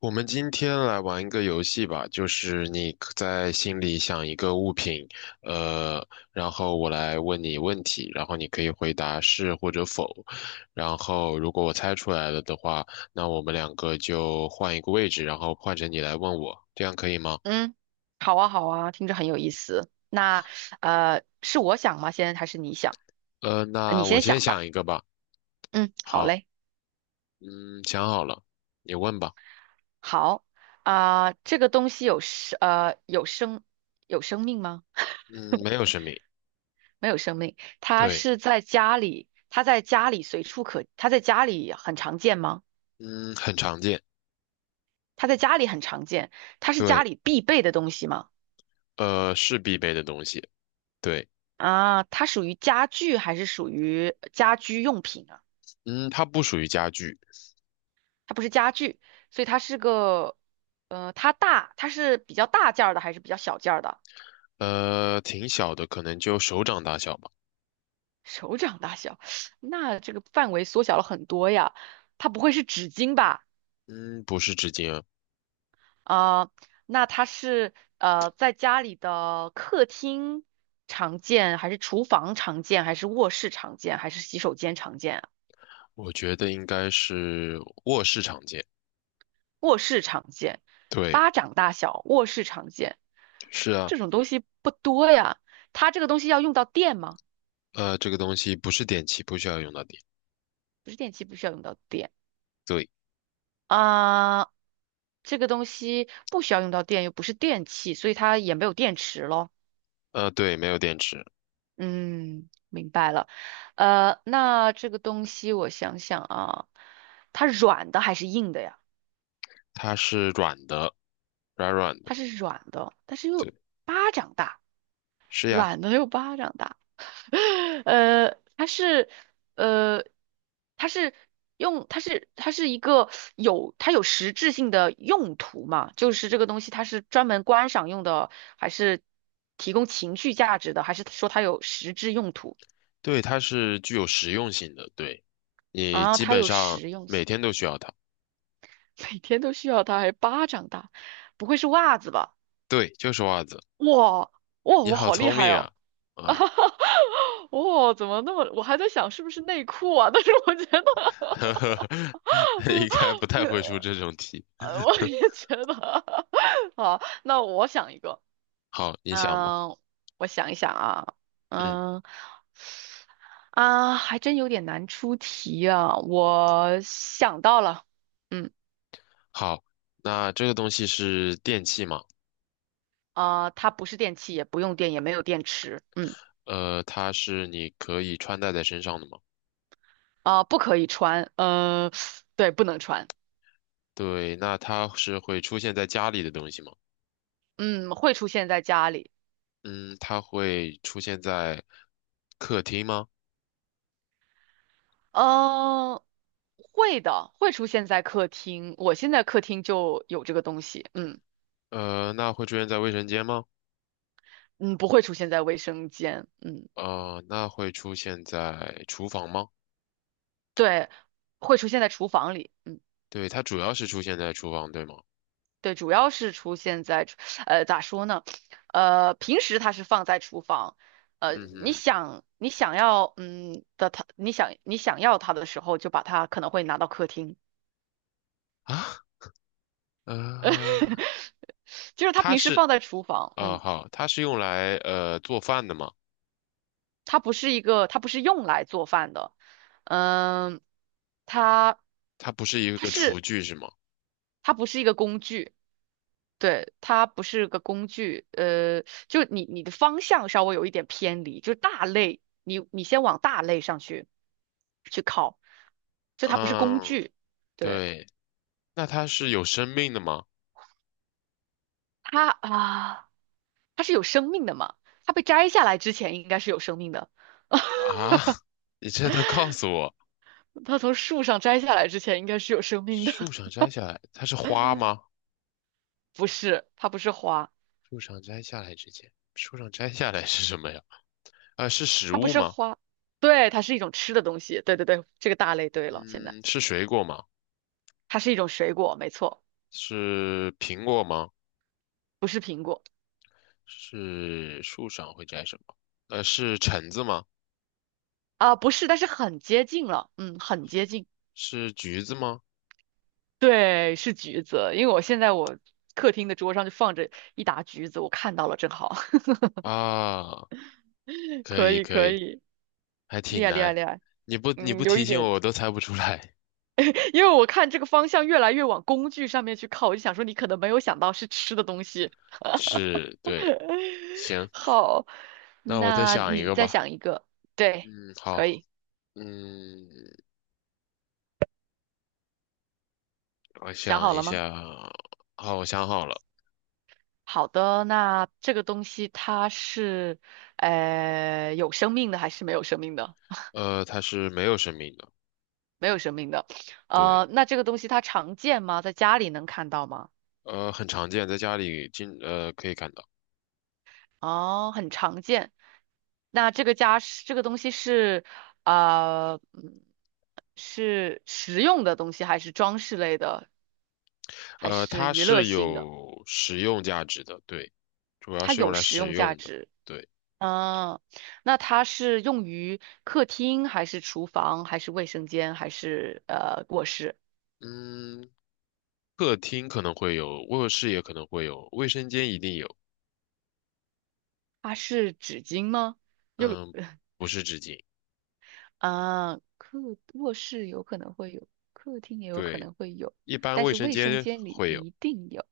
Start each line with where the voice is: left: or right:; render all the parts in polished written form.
left: 我们今天来玩一个游戏吧，就是你可在心里想一个物品，呃，然后我来问你问题，然后你可以回答是或者否，然后如果我猜出来了的话，那我们两个就换一个位置，然后换成你来问我，这样可以吗？
right: 嗯，好啊，好啊，听着很有意思。是我想吗？先还是你想？你
left: 那我
right: 先
left: 先
right: 想
left: 想
right: 吧。
left: 一个吧。
right: 嗯，好
left: 好，
right: 嘞，
left: 嗯，想好了，你问吧。
right: 好啊，这个东西有生命吗？
left: 嗯，没有生命。
right: 没有生命，
left: 对，
right: 它在家里很常见吗？
left: 嗯，很常见。
right: 它在家里很常见，它是家
left: 对，
right: 里必备的东西吗？
left: 是必备的东西。对，
right: 啊，它属于家具还是属于家居用品？啊？
left: 嗯，它不属于家具。
right: 它不是家具，所以它是比较大件儿的还是比较小件儿的？
left: 挺小的，可能就手掌大小吧。
right: 手掌大小，那这个范围缩小了很多呀。它不会是纸巾吧？
left: 嗯，不是纸巾啊，
right: 啊、那它是在家里的客厅常见，还是厨房常见，还是卧室常见，还是洗手间常见啊？
left: 我觉得应该是卧室常见。
right: 卧室常见，
left: 对，
right: 巴掌大小，卧室常见，
left: 是啊，
right: 这种东西不多呀。它这个东西要用到电吗？
left: 这个东西不是电器，不需要用到电。
right: 不是电器不需要用到电
left: 对，
right: 啊，这个东西不需要用到电，又不是电器，所以它也没有电池咯。
left: 对，没有电池，
right: 嗯，明白了。呃，那这个东西我想想啊，它软的还是硬的呀？
left: 它是软的，软软的。
right: 它是软的，但是又
left: 对，
right: 巴掌大，
left: 是呀，
right: 软的又巴掌大。呃，它是呃，它是它是一个它有实质性的用途嘛？就是这个东西它是专门观赏用的，还是提供情绪价值的，还是说它有实质用途
left: 对，它是具有实用性的。对，你
right: 啊？
left: 基
right: 它
left: 本
right: 有
left: 上
right: 实用
left: 每
right: 性，
left: 天都需要它。
right: 每天都需要它，还巴掌大，不会是袜子吧？
left: 对，就是袜子。
right: 哇哇，
left: 你
right: 我
left: 好
right: 好厉
left: 聪
right: 害
left: 明啊，
right: 哦！
left: 啊，
right: 哇，怎么那么？我还在想是不是内裤啊，但是我觉得。
left: 呵呵应该不太会出 这种题。
right: 呃，我也觉得。好，那我想一个，
left: 好，你想吧。
right: 嗯、我想一想啊，
left: 嗯。
right: 嗯、啊，还真有点难出题啊。我想到了，嗯，
left: 好，那这个东西是电器嘛？
right: 啊、它不是电器，也不用电，也没有电池，嗯，
left: 它是你可以穿戴在身上的嘛？
right: 啊、不可以穿，呃，对，不能穿，
left: 对，那它是会出现在家里的东西吗？
right: 嗯，会出现在家里，
left: 嗯，它会出现在客厅吗？
right: 嗯，会的，会出现在客厅，我现在客厅就有这个东西，嗯
left: 那会出现在卫生间吗？
right: 嗯，不会出现在卫生间，嗯。
left: 那会出现在厨房吗？
right: 对，会出现在厨房里，嗯，
left: 对，它主要是出现在厨房，对吗？
right: 对，主要是出现在厨呃，咋说呢？呃，平时它是放在厨房，呃，
left: 嗯嗯
right: 你想要它的时候，就把它可能会拿到客厅，
left: 啊，呃，
right: 就是它
left: 它
right: 平时
left: 是，
right: 放在厨房，
left: 啊，
right: 嗯，
left: 好，它是用来做饭的吗？
right: 它不是用来做饭的，嗯，它
left: 它不是一
right: 它
left: 个厨
right: 是
left: 具是吗？
right: 它不是一个工具。对，它不是个工具，呃，就你的方向稍微有一点偏离，就是大类，你先往大类上去去靠，就它不是工
left: 嗯，
right: 具，对，
left: 对。那它是有生命的吗？
right: 它啊，它是有生命的嘛，它被摘下来之前应该是有生命的，
left: 啊，你这都告诉我，
right: 它从树上摘下来之前应该是有生命的，
left: 树上摘下来，它是花吗？
right: 不是，它不是花，
left: 树上摘下来之前，树上摘下来是什么呀？啊，是食
right: 它不
left: 物
right: 是
left: 吗？
right: 花，对，它是一种吃的东西，对对对，这个大类对了，现在
left: 嗯，是水果吗？
right: 它是一种水果，没错，
left: 是苹果吗？
right: 不是苹果。
left: 是树上会摘什么？是橙子吗？
right: 啊，不是，但是很接近了，嗯，很接近。
left: 是橘子吗？
right: 对，是橘子，因为我现在客厅的桌上就放着一打橘子，我看到了，正好，
left: 啊，可
right: 可
left: 以
right: 以
left: 可
right: 可
left: 以，
right: 以，
left: 还
right: 厉
left: 挺
right: 害厉害
left: 难，
right: 厉害，
left: 你
right: 嗯，
left: 不
right: 有
left: 提
right: 一
left: 醒
right: 点，
left: 我，我都猜不出来。
right: 因为我看这个方向越来越往工具上面去靠，我就想说你可能没有想到是吃的东西。
left: 是，对，行，
right: 好，
left: 那我再
right: 那
left: 想一
right: 你
left: 个
right: 再
left: 吧。
right: 想一个，对，
left: 嗯，
right: 可
left: 好。
right: 以，
left: 嗯，我
right: 想
left: 想
right: 好
left: 一
right: 了吗？
left: 下，好，我想好了，
right: 好的，那这个东西它是，呃，有生命的还是没有生命的？
left: 它是没有生命的，
right: 没有生命的。呃，
left: 对，
right: 那这个东西它常见吗？在家里能看到吗？
left: 很常见，在家里可以看到，
right: 哦，很常见。那这个家是这个东西是啊，呃嗯是实用的东西，还是装饰类的，还是
left: 它
right: 娱乐
left: 是
right: 性的？
left: 有食用价值的，对，主要
right: 它
left: 是用
right: 有
left: 来
right: 实
left: 使
right: 用价
left: 用的，
right: 值。
left: 对，
right: 嗯，那它是用于客厅，还是厨房，还是卫生间，还是卧室？
left: 嗯，客厅可能会有，卧室也可能会有，卫生间一定有，
right: 它是纸巾吗？又
left: 嗯，不是纸巾，
right: 啊，卧室有可能会有，客厅也有可
left: 对，
right: 能会有，
left: 一般
right: 但
left: 卫
right: 是
left: 生
right: 卫生
left: 间
right: 间里
left: 会有，
right: 一定有，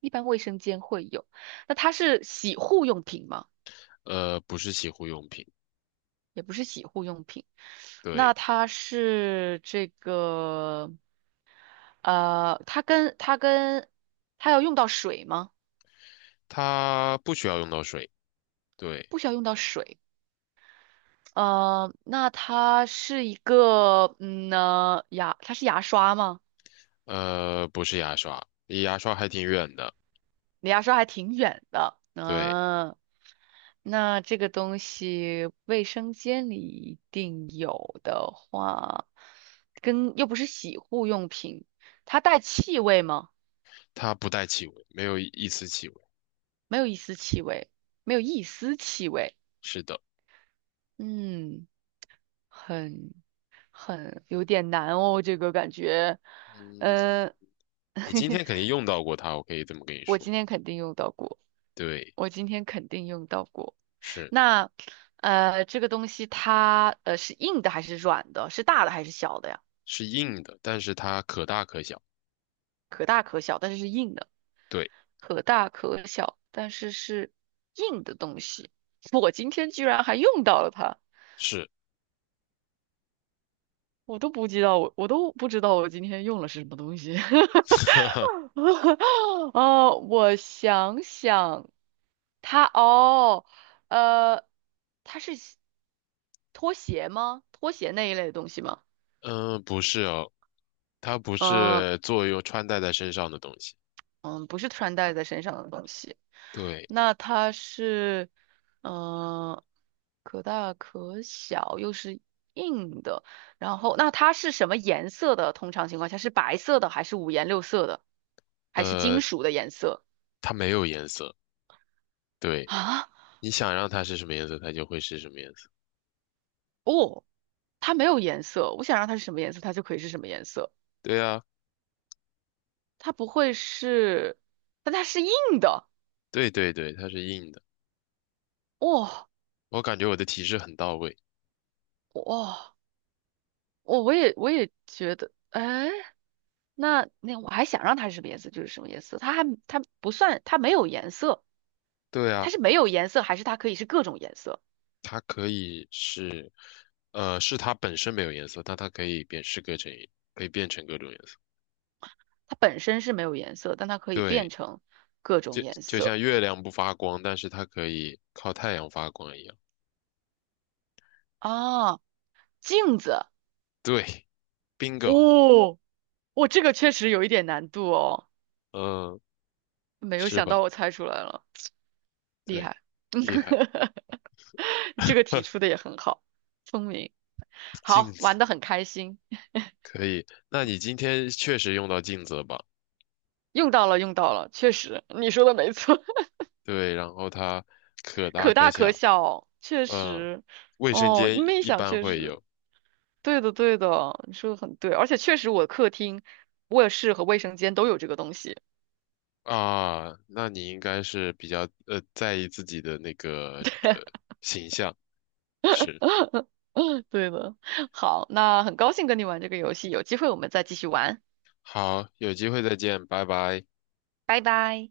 right: 一般卫生间会有。那它是洗护用品吗？
left: 不是洗护用品，
right: 也不是洗护用品，那
left: 对，
right: 它是这个，呃，它跟它要用到水吗？
left: 它不需要用到水。对。
right: 不需要用到水。呃，那它是一个，嗯呢，它是牙刷吗？
left: 不是牙刷，离牙刷还挺远的。
right: 离牙刷还挺远的。
left: 对，
right: 嗯，那这个东西卫生间里一定有的话，跟又不是洗护用品，它带气味吗？
left: 它不带气味，没有一丝气味。
right: 没有一丝气味，没有一丝气味。
left: 是的，
right: 嗯，很很有点难哦，这个感觉。
left: 嗯，
right: 嗯，
left: 你今天肯 定用到过它，我可以这么跟你
right: 我
left: 说。
right: 今天肯定用到过，
left: 对，
right: 我今天肯定用到过。
left: 是
right: 那呃，这个东西它是硬的还是软的？是大的还是小的呀？
left: 是硬的，但是它可大可小。
right: 可大可小，但是是硬的；
left: 对，
right: 可大可小，但是是硬的东西。我今天居然还用到了它，
left: 是，
right: 我都不知道我今天用了是什么东西。哦，我想想，它哦，呃，它是拖鞋吗？拖鞋那一类的东西吗？
left: 嗯，不是哦，它不
right: 嗯、
left: 是作用穿戴在身上的东西。
right: 嗯，不是穿戴在身上的东西。
left: 对，
right: 那它是，嗯，可大可小，又是硬的。然后，那它是什么颜色的？通常情况下是白色的，还是五颜六色的，还是金
left: 呃，
right: 属的颜色
left: 它没有颜色。对，
right: 啊？
left: 你想让它是什么颜色，它就会是什么颜色。
right: 哦，它没有颜色。我想让它是什么颜色，它就可以是什么颜色。
left: 对啊，
right: 它不会是，但它是硬的。
left: 对对对，它是硬的。
right: 哇、
left: 我感觉我的提示很到位。
right: 哇、我也觉得，哎。那那我还想让它是什么颜色，就是什么颜色。它还它不算，它没有颜色，
left: 对啊。
right: 它是没有颜色，还是它可以是各种颜色？
left: 它可以是，是它本身没有颜色，但它可以变是各种，可以变成各种颜色。
right: 它本身是没有颜色，但它可以变
left: 对，
right: 成各种
left: 就
right: 颜
left: 就
right: 色
left: 像月亮不发光，但是它可以靠太阳发光一样。
right: 啊。镜子，
left: 对，bingo，
right: 哦，我这个确实有一点难度哦，
left: 嗯，
right: 没有
left: 是
right: 想到
left: 吧？
right: 我猜出来了，厉
left: 对，
right: 害，
left: 厉害。
right: 这个题出的 也很好，聪明。
left: 镜
right: 好，
left: 子
right: 玩的很开心，
left: 可以，那你今天确实用到镜子了吧？
right: 用到了，用到了，确实，你说的没错。
left: 对，然后它可大
right: 可
left: 可
right: 大可
left: 小，
right: 小，确
left: 嗯，
right: 实。
left: 卫生
right: 哦，
left: 间
right: 你们一
left: 一
right: 想，
left: 般
right: 确
left: 会
right: 实，
left: 有。
right: 对的，对的，你说的很对，而且确实，我客厅、卧室和卫生间都有这个东西。
left: 啊，那你应该是比较在意自己的那个呃形象，是。
right: 对的，好，那很高兴跟你玩这个游戏，有机会我们再继续玩，
left: 好，有机会再见，拜拜。
right: 拜拜。